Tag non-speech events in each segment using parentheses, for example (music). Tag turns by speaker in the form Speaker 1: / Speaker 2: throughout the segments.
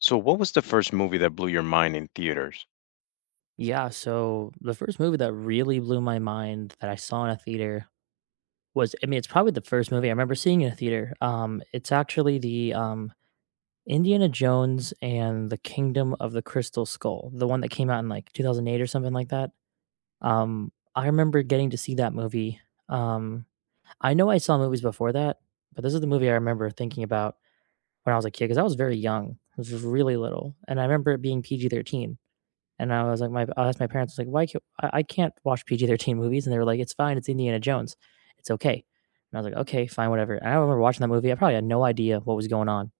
Speaker 1: So, what was the first movie that blew your mind in theaters?
Speaker 2: Yeah, so the first movie that really blew my mind that I saw in a theater was it's probably the first movie I remember seeing in a theater. It's actually the Indiana Jones and the Kingdom of the Crystal Skull, the one that came out in like 2008 or something like that. I remember getting to see that movie. Um, I know I saw movies before that, but this is the movie I remember thinking about when I was a kid because I was very young. I was really little, and I remember it being PG-13. And I was like, my I asked my parents, I Was like, why can't I can't watch PG-13 movies? And they were like, it's fine. It's Indiana Jones. It's okay. And I was like, okay, fine, whatever. And I remember watching that movie. I probably had no idea what was going on.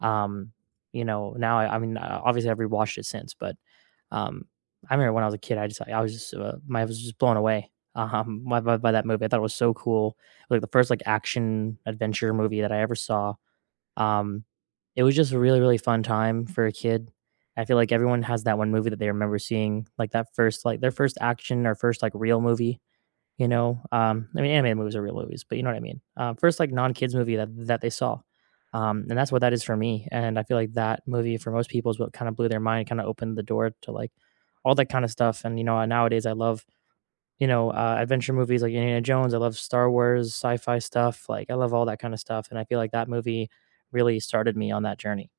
Speaker 2: Um, now I mean, obviously I've rewatched it since, but um, I remember when I was a kid, I just I was just my I was just blown away (laughs) by, by that movie. I thought it was so cool. It was like the first like action adventure movie that I ever saw. Um, it was just a really, really fun time for a kid. I feel like everyone has that one movie that they remember seeing, like that first, like their first action or first like real movie. I mean, animated movies are real movies, but you know what I mean. First like non kids movie that they saw, and that's what that is for me. And I feel like that movie for most people is what kind of blew their mind, kind of opened the door to like all that kind of stuff. And you know, nowadays I love adventure movies like Indiana Jones. I love Star Wars, sci-fi stuff. Like I love all that kind of stuff, and I feel like that movie really started me on that journey.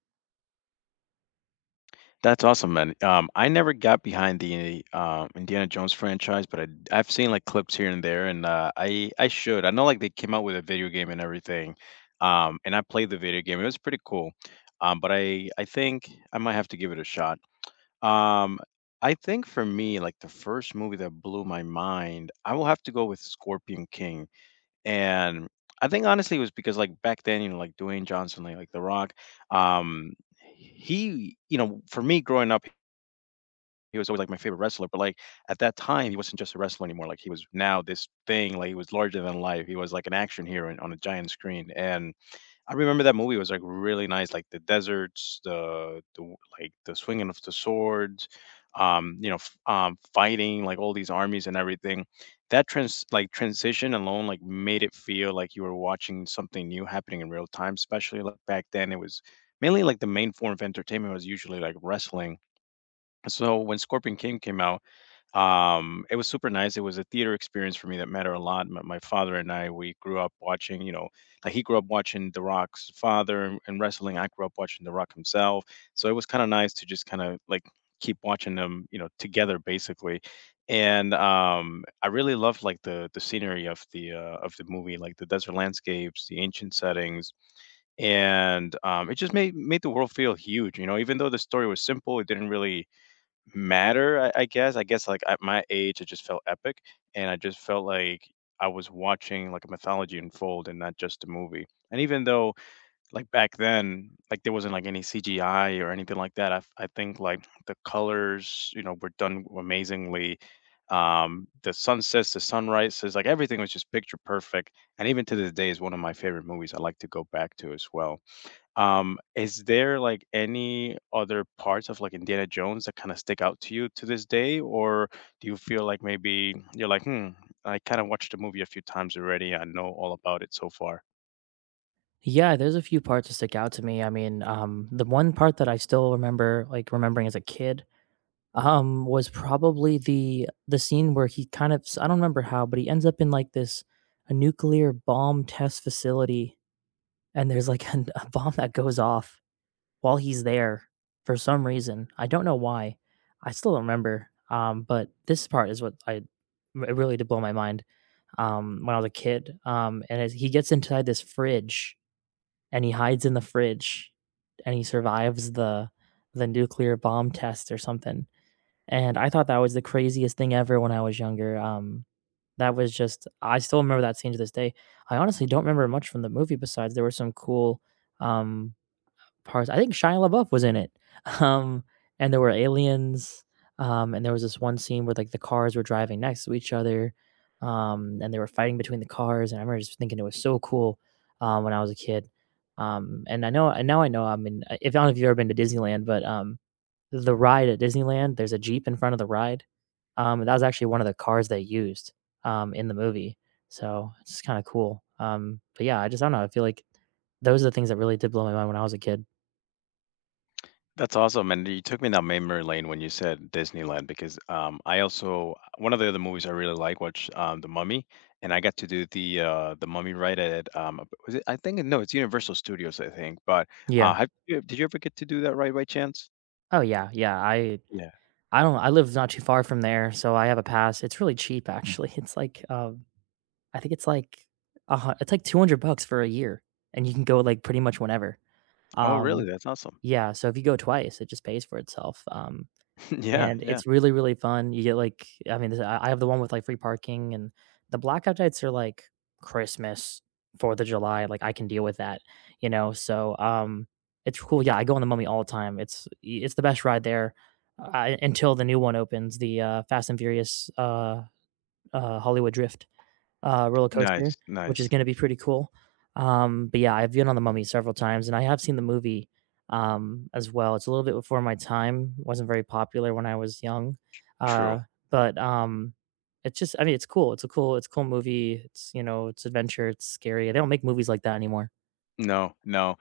Speaker 1: That's awesome, man. I never got behind the Indiana Jones franchise, but I've seen like clips here and there, and I should. I know like they came out with a video game and everything, and I played the video game. It was pretty cool, but I think I might have to give it a shot. Um, I think for me, like the first movie that blew my mind, I will have to go with Scorpion King. And I think honestly it was because like back then, you know, like Dwayne Johnson, like The Rock, um, he, you know, for me growing up, he was always like my favorite wrestler. But like at that time, he wasn't just a wrestler anymore. Like he was now this thing. Like he was larger than life. He was like an action hero on a giant screen. And I remember that movie was like really nice, like the deserts, the like the swinging of the swords, you know, fighting like all these armies and everything. That transition alone like made it feel like you were watching something new happening in real time. Especially like back then, it was mainly like the main form of entertainment was usually like wrestling. So when Scorpion King came out, it was super nice. It was a theater experience for me that mattered a lot. My father and I, we grew up watching, you know, like he grew up watching the Rock's father and, wrestling. I grew up watching the Rock himself, so it was kind of nice to just kind of like keep watching them, you know, together basically. And I really loved like the scenery of the movie, like the desert landscapes, the ancient settings. And it just made the world feel huge, you know. Even though the story was simple, it didn't really matter, I guess. I guess, like, at my age, it just felt epic, and I just felt like I was watching, like, a mythology unfold and not just a movie. And even though, like, back then, like, there wasn't, like, any CGI or anything like that, I think, like, the colors, you know, were done amazingly. The sunsets, the sunrises, like, everything was just picture perfect, and even to this day is one of my favorite movies I like to go back to as well. Is there like any other parts of like Indiana Jones that kind of stick out to you to this day, or do you feel like maybe you're like, hmm, I kind of watched the movie a few times already. I know all about it so far.
Speaker 2: Yeah, there's a few parts that stick out to me. The one part that I still remember, like remembering as a kid, was probably the scene where he kind of I don't remember how, but he ends up in like this a nuclear bomb test facility, and there's like (laughs) a bomb that goes off, while he's there, for some reason, I don't know why, I still don't remember, but this part is what I it really did blow my mind, when I was a kid, and as he gets inside this fridge, and he hides in the fridge, and he survives the nuclear bomb test or something, and I thought that was the craziest thing ever when I was younger, that was just I still remember that scene to this day. I honestly don't remember much from the movie besides there were some cool, um parts. I think Shia LaBeouf was in it. (laughs) Um, and there were aliens. And there was this one scene where like the cars were driving next to each other, and they were fighting between the cars. And I remember just thinking it was so cool when I was a kid. And I know, and now I know. If I don't know if you've ever been to Disneyland, but the ride at Disneyland, there's a jeep in front of the ride. And that was actually one of the cars they used in the movie. So it's just kind of cool. But yeah, I just I don't know. I feel like those are the things that really did blow my mind when I was a kid.
Speaker 1: That's awesome, and you took me down memory lane when you said Disneyland because I also, one of the other movies I really like was The Mummy, and I got to do the Mummy ride at was it, I think, no, it's Universal Studios, I think. But
Speaker 2: Yeah.
Speaker 1: have you, did you ever get to do that ride by chance?
Speaker 2: Oh yeah, yeah.
Speaker 1: Yeah.
Speaker 2: I don't I live not too far from there, so I have a pass. It's really cheap actually. (laughs) It's like I think it's like a it's like 200 bucks for a year and you can go like pretty much whenever.
Speaker 1: Oh, really?
Speaker 2: Um
Speaker 1: That's awesome.
Speaker 2: yeah, so if you go twice, it just pays for itself.
Speaker 1: (laughs) Yeah,
Speaker 2: And
Speaker 1: yeah.
Speaker 2: it's really, really fun. You get like I mean, this I have the one with, like, free parking, and the blackout dates are like Christmas, 4th of July, like, I can deal with that, you know? So, it's cool. Yeah, I go on the Mummy all the time. It's the best ride there, until the new one opens, the, Fast& and Furious, Hollywood Drift roller
Speaker 1: Nice,
Speaker 2: coaster, which is
Speaker 1: nice.
Speaker 2: gonna be pretty cool. But yeah, I've been on The Mummy several times, and I have seen the movie, as well. It's a little bit before my time, wasn't very popular when I was young, uh,
Speaker 1: True.
Speaker 2: but, it's just I mean, it's cool, it's a cool movie, it's, you know, it's adventure, it's scary, they don't make movies like that anymore.
Speaker 1: No, no.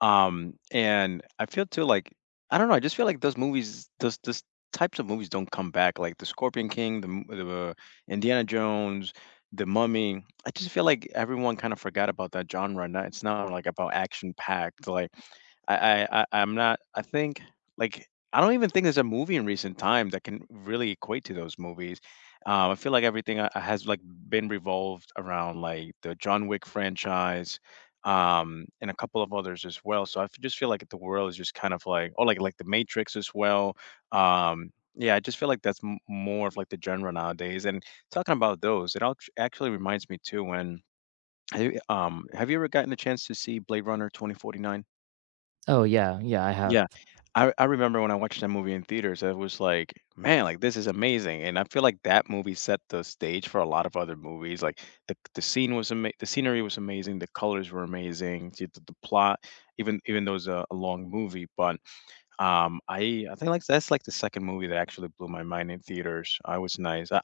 Speaker 1: And I feel too like I don't know, I just feel like those movies, those types of movies don't come back. Like the Scorpion King, the Indiana Jones, the Mummy. I just feel like everyone kind of forgot about that genre. Now it's not like about action packed. Like I'm not. I think like I don't even think there's a movie in recent time that can really equate to those movies. I feel like everything has like been revolved around like the John Wick franchise, and a couple of others as well. So just feel like the world is just kind of like, oh, like the Matrix as well. Yeah, I just feel like that's more of like the genre nowadays. And talking about those, it actually reminds me too, when have you ever gotten the chance to see Blade Runner 2049?
Speaker 2: Oh, yeah, yeah, I have.
Speaker 1: I remember when I watched that movie in theaters, I was like, "Man, like this is amazing." And I feel like that movie set the stage for a lot of other movies. Like the scenery was amazing, the colors were amazing, the plot, even though it's a long movie, but I think like that's like the second movie that actually blew my mind in theaters. I was nice.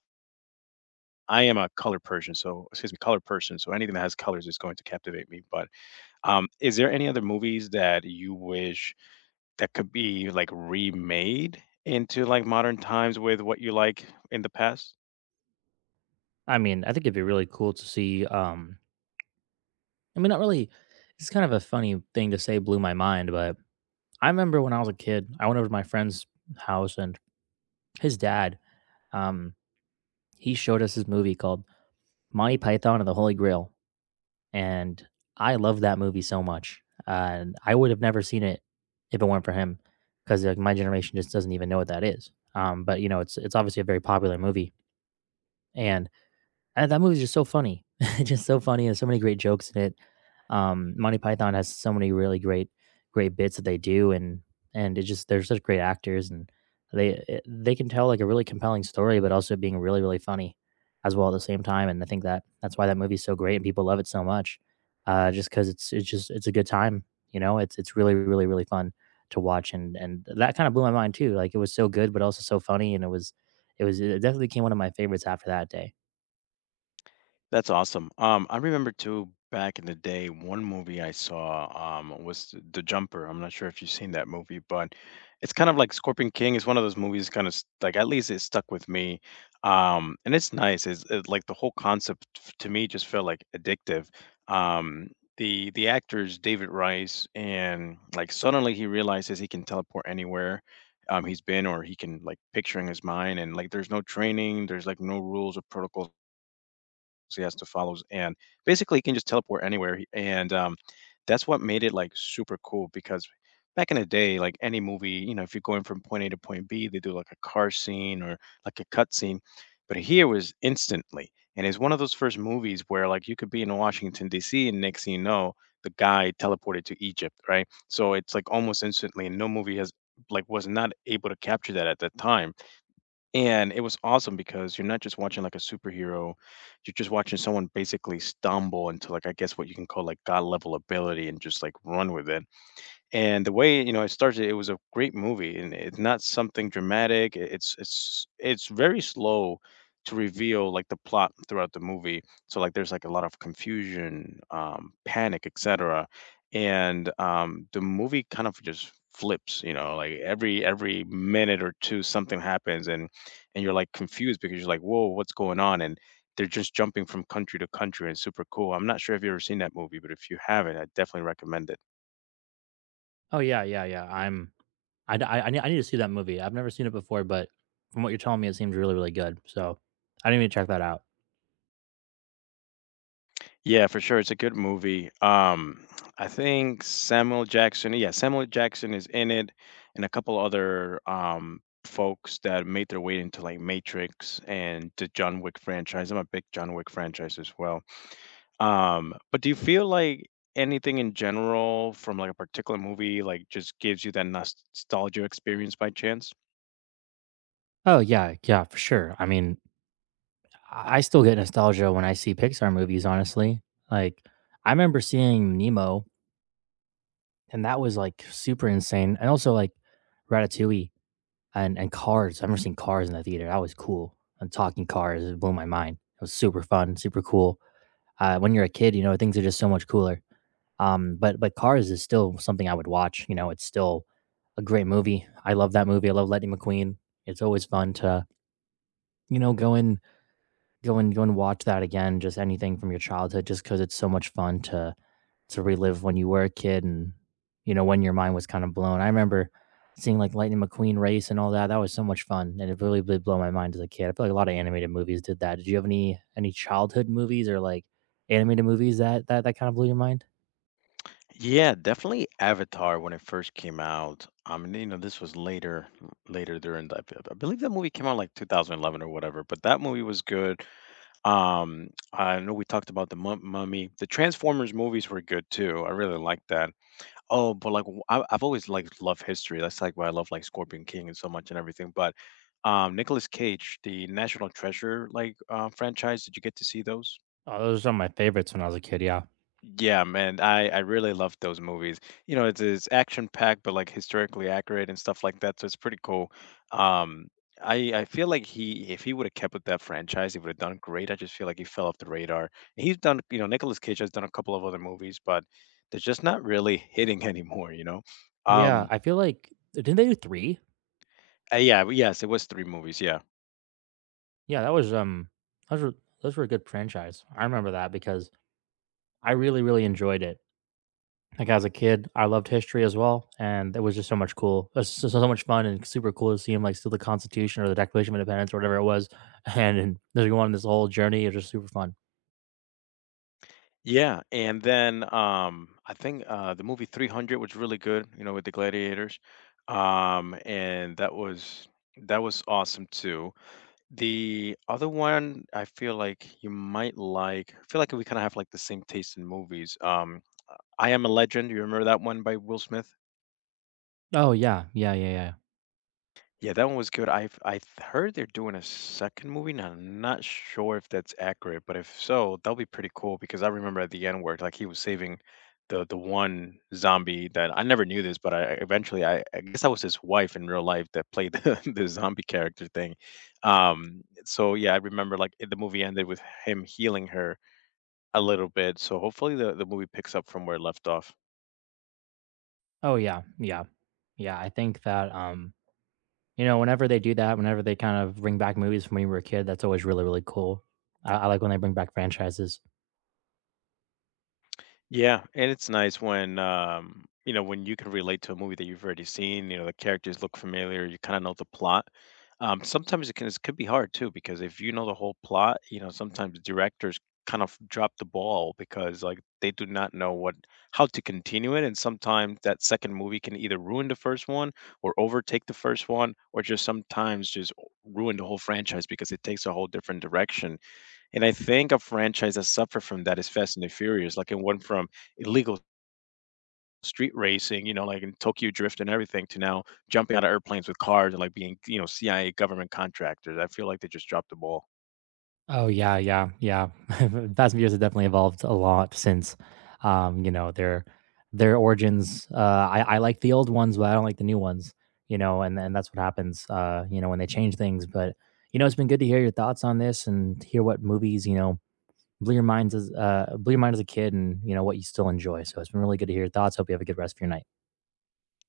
Speaker 1: I am a color person, so excuse me, color person. So anything that has colors is going to captivate me. But is there any other movies that you wish that could be, like, remade into, like, modern times with what you like in the past?
Speaker 2: I mean, I think it'd be really cool to see, I mean, not really it's kind of a funny thing to say blew my mind, but I remember when I was a kid, I went over to my friend's house and his dad um he showed us his movie called Monty Python and the Holy Grail, and I love that movie so much, and I would have never seen it if it weren't for him, because like my generation just doesn't even know what that is, but it's obviously a very popular movie. And that movie's just so funny. (laughs) It's just so funny. There's so many great jokes in it. Monty Python has so many great bits that they do, and it just they're such great actors, and they can tell like a really compelling story, but also being really really funny as well at the same time. And I think that's why that movie's so great and people love it so much, just because it's a good time. You know, it's really really really fun to watch, and that kind of blew my mind too. Like it was so good, but also so funny, and it definitely became one of my favorites after that day.
Speaker 1: That's awesome. I remember too back in the day, one movie I saw was The Jumper. I'm not sure if you've seen that movie, but it's kind of like Scorpion King. It's one of those movies kind of like, at least it stuck with me. And it's nice. Like the whole concept to me just felt like addictive. Um, the actors David Rice, and like suddenly he realizes he can teleport anywhere. He's been, or he can like picture in his mind, and like there's no training, there's like no rules or protocols so he has to follow. And basically, he can just teleport anywhere. And that's what made it like super cool because back in the day, like any movie, you know, if you're going from point A to point B, they do like a car scene or like a cut scene. But here was instantly. And it's one of those first movies where like you could be in Washington, D.C., and next thing you know, the guy teleported to Egypt, right? So it's like almost instantly. And no movie has was not able to capture that at that time, and it was awesome because you're not just watching like a superhero, you're just watching someone basically stumble into like, I guess what you can call like god level ability, and just like run with it. And the way, you know, it started, it was a great movie, and it's not something dramatic. It's very slow to reveal like the plot throughout the movie. So like there's like a lot of confusion, panic, etc. And the movie kind of just flips, you know, like every minute or two, something happens, and you're like confused because you're like, whoa, what's going on? And they're just jumping from country to country, and it's super cool. I'm not sure if you've ever seen that movie, but if you haven't, I definitely recommend it.
Speaker 2: Oh, yeah, yeah, yeah, I'm I d I nee I need to see that movie. I've never seen it before, but from what you're telling me, it seems really, really good, so I need to check that out.
Speaker 1: Yeah, for sure, it's a good movie. I think Samuel Jackson, yeah, Samuel Jackson is in it, and a couple other folks that made their way into like Matrix and the John Wick franchise. I'm a big John Wick franchise as well. But do you feel like anything in general from like a particular movie like just gives you that nostalgia experience by chance?
Speaker 2: Oh, yeah, yeah, for sure. I mean, I still get nostalgia when I see Pixar movies, honestly. Like, I remember seeing Nemo, and that was, like, super insane, and also, like, Ratatouille and Cars. I have never seen Cars in the theater, that was cool, and talking Cars, it blew my mind. It was super fun, super cool. When you're a kid, you know, things are just so much cooler. But Cars is still something I would watch, you know, it's still a great movie. I love that movie. I love Lightning McQueen. It's always fun to, you know, go and watch that again, just anything from your childhood just because it's so much fun to relive when you were a kid and, you know, when your mind was kind of blown. I remember seeing like Lightning McQueen race and all that. That was so much fun, and it really did blow my mind as a kid. I feel like a lot of animated movies did that. Did you have any childhood movies or like animated movies that kind of blew your mind?
Speaker 1: Yeah, definitely Avatar when it first came out. I mean, you know, this was later, during I believe that movie came out like 2011 or whatever, but that movie was good. I know we talked about the Mummy. The Transformers movies were good too. I really liked that. Oh, but like have always liked, love history. That's like why I love like Scorpion King and so much and everything. But Nicolas Cage, the National Treasure like franchise. Did you get to see those?
Speaker 2: Oh, those are some of my favorites when I was a kid. Yeah,
Speaker 1: Yeah, man, I really love those movies. You know, it's action packed, but like historically accurate and stuff like that. So it's pretty cool. Um, I feel like he, if he would have kept with that franchise, he would have done great. I just feel like he fell off the radar. And he's done, you know, Nicolas Cage has done a couple of other movies, but they're just not really hitting (laughs) anymore. You know,
Speaker 2: yeah.
Speaker 1: um,
Speaker 2: I feel like didn't they do three?
Speaker 1: yeah, but yes, it was three movies. Yeah.
Speaker 2: Yeah, that was those were those were a good franchise. I remember that because I really, really enjoyed it. Like as a kid, I loved history as well, and it was just so much cool. It was so, so much fun and super cool to see him like steal the Constitution or the Declaration of Independence or whatever it was, (laughs) and they're going on this whole journey. It was just super fun.
Speaker 1: Yeah, and then, I think, the movie 300 was really good, you know, with the gladiators, and that was awesome too. The other one I feel like you might like, I feel like we kinda have, like, the same taste in movies, I Am a Legend, you remember that one by Will Smith?
Speaker 2: Oh yeah, yeah, yeah, yeah.
Speaker 1: Yeah, that one was good. I heard they're doing a second movie, and I'm not sure if that's accurate, but if so, that'll be pretty cool because I remember at the end where like he was saving the one zombie, that I never knew this, but eventually I guess that was his wife in real life that played the, (laughs) the zombie character thing. So yeah, I remember like the movie ended with him healing her a little bit. So hopefully the movie picks up from where it left off.
Speaker 2: Oh yeah, yeah, yeah. I think that you know, whenever they do that, whenever they kind of bring back movies from when we were a kid, that's always really, really cool. I like when they bring back franchises.
Speaker 1: Yeah, and it's nice when, you know, when you can relate to a movie that you've already seen. You know the characters look familiar. You kind of know the plot. Sometimes it can, it could be hard too, because if you know the whole plot, you know, sometimes directors kind of drop the ball because like they do not know what, how to continue it, and sometimes that second movie can either ruin the first one or overtake the first one, or just sometimes just ruin the whole franchise because it takes a whole different direction. And I think a franchise that suffered from that is Fast and the Furious. Like it went from illegal street racing, you know, like in Tokyo Drift and everything, to now jumping out of airplanes with cars and like being, you know, CIA government contractors. I feel like they just dropped the ball.
Speaker 2: Oh yeah, yeah, yeah. (laughs) Fast and Furious has definitely evolved a lot since, you know, their origins. I like the old ones, but I don't like the new ones. You know, and that's what happens. You know, when they change things. But you know, it's been good to hear your thoughts on this and hear what movies blew your mind as a kid, and you know what you still enjoy. So it's been really good to hear your thoughts. Hope you have a good rest of your night.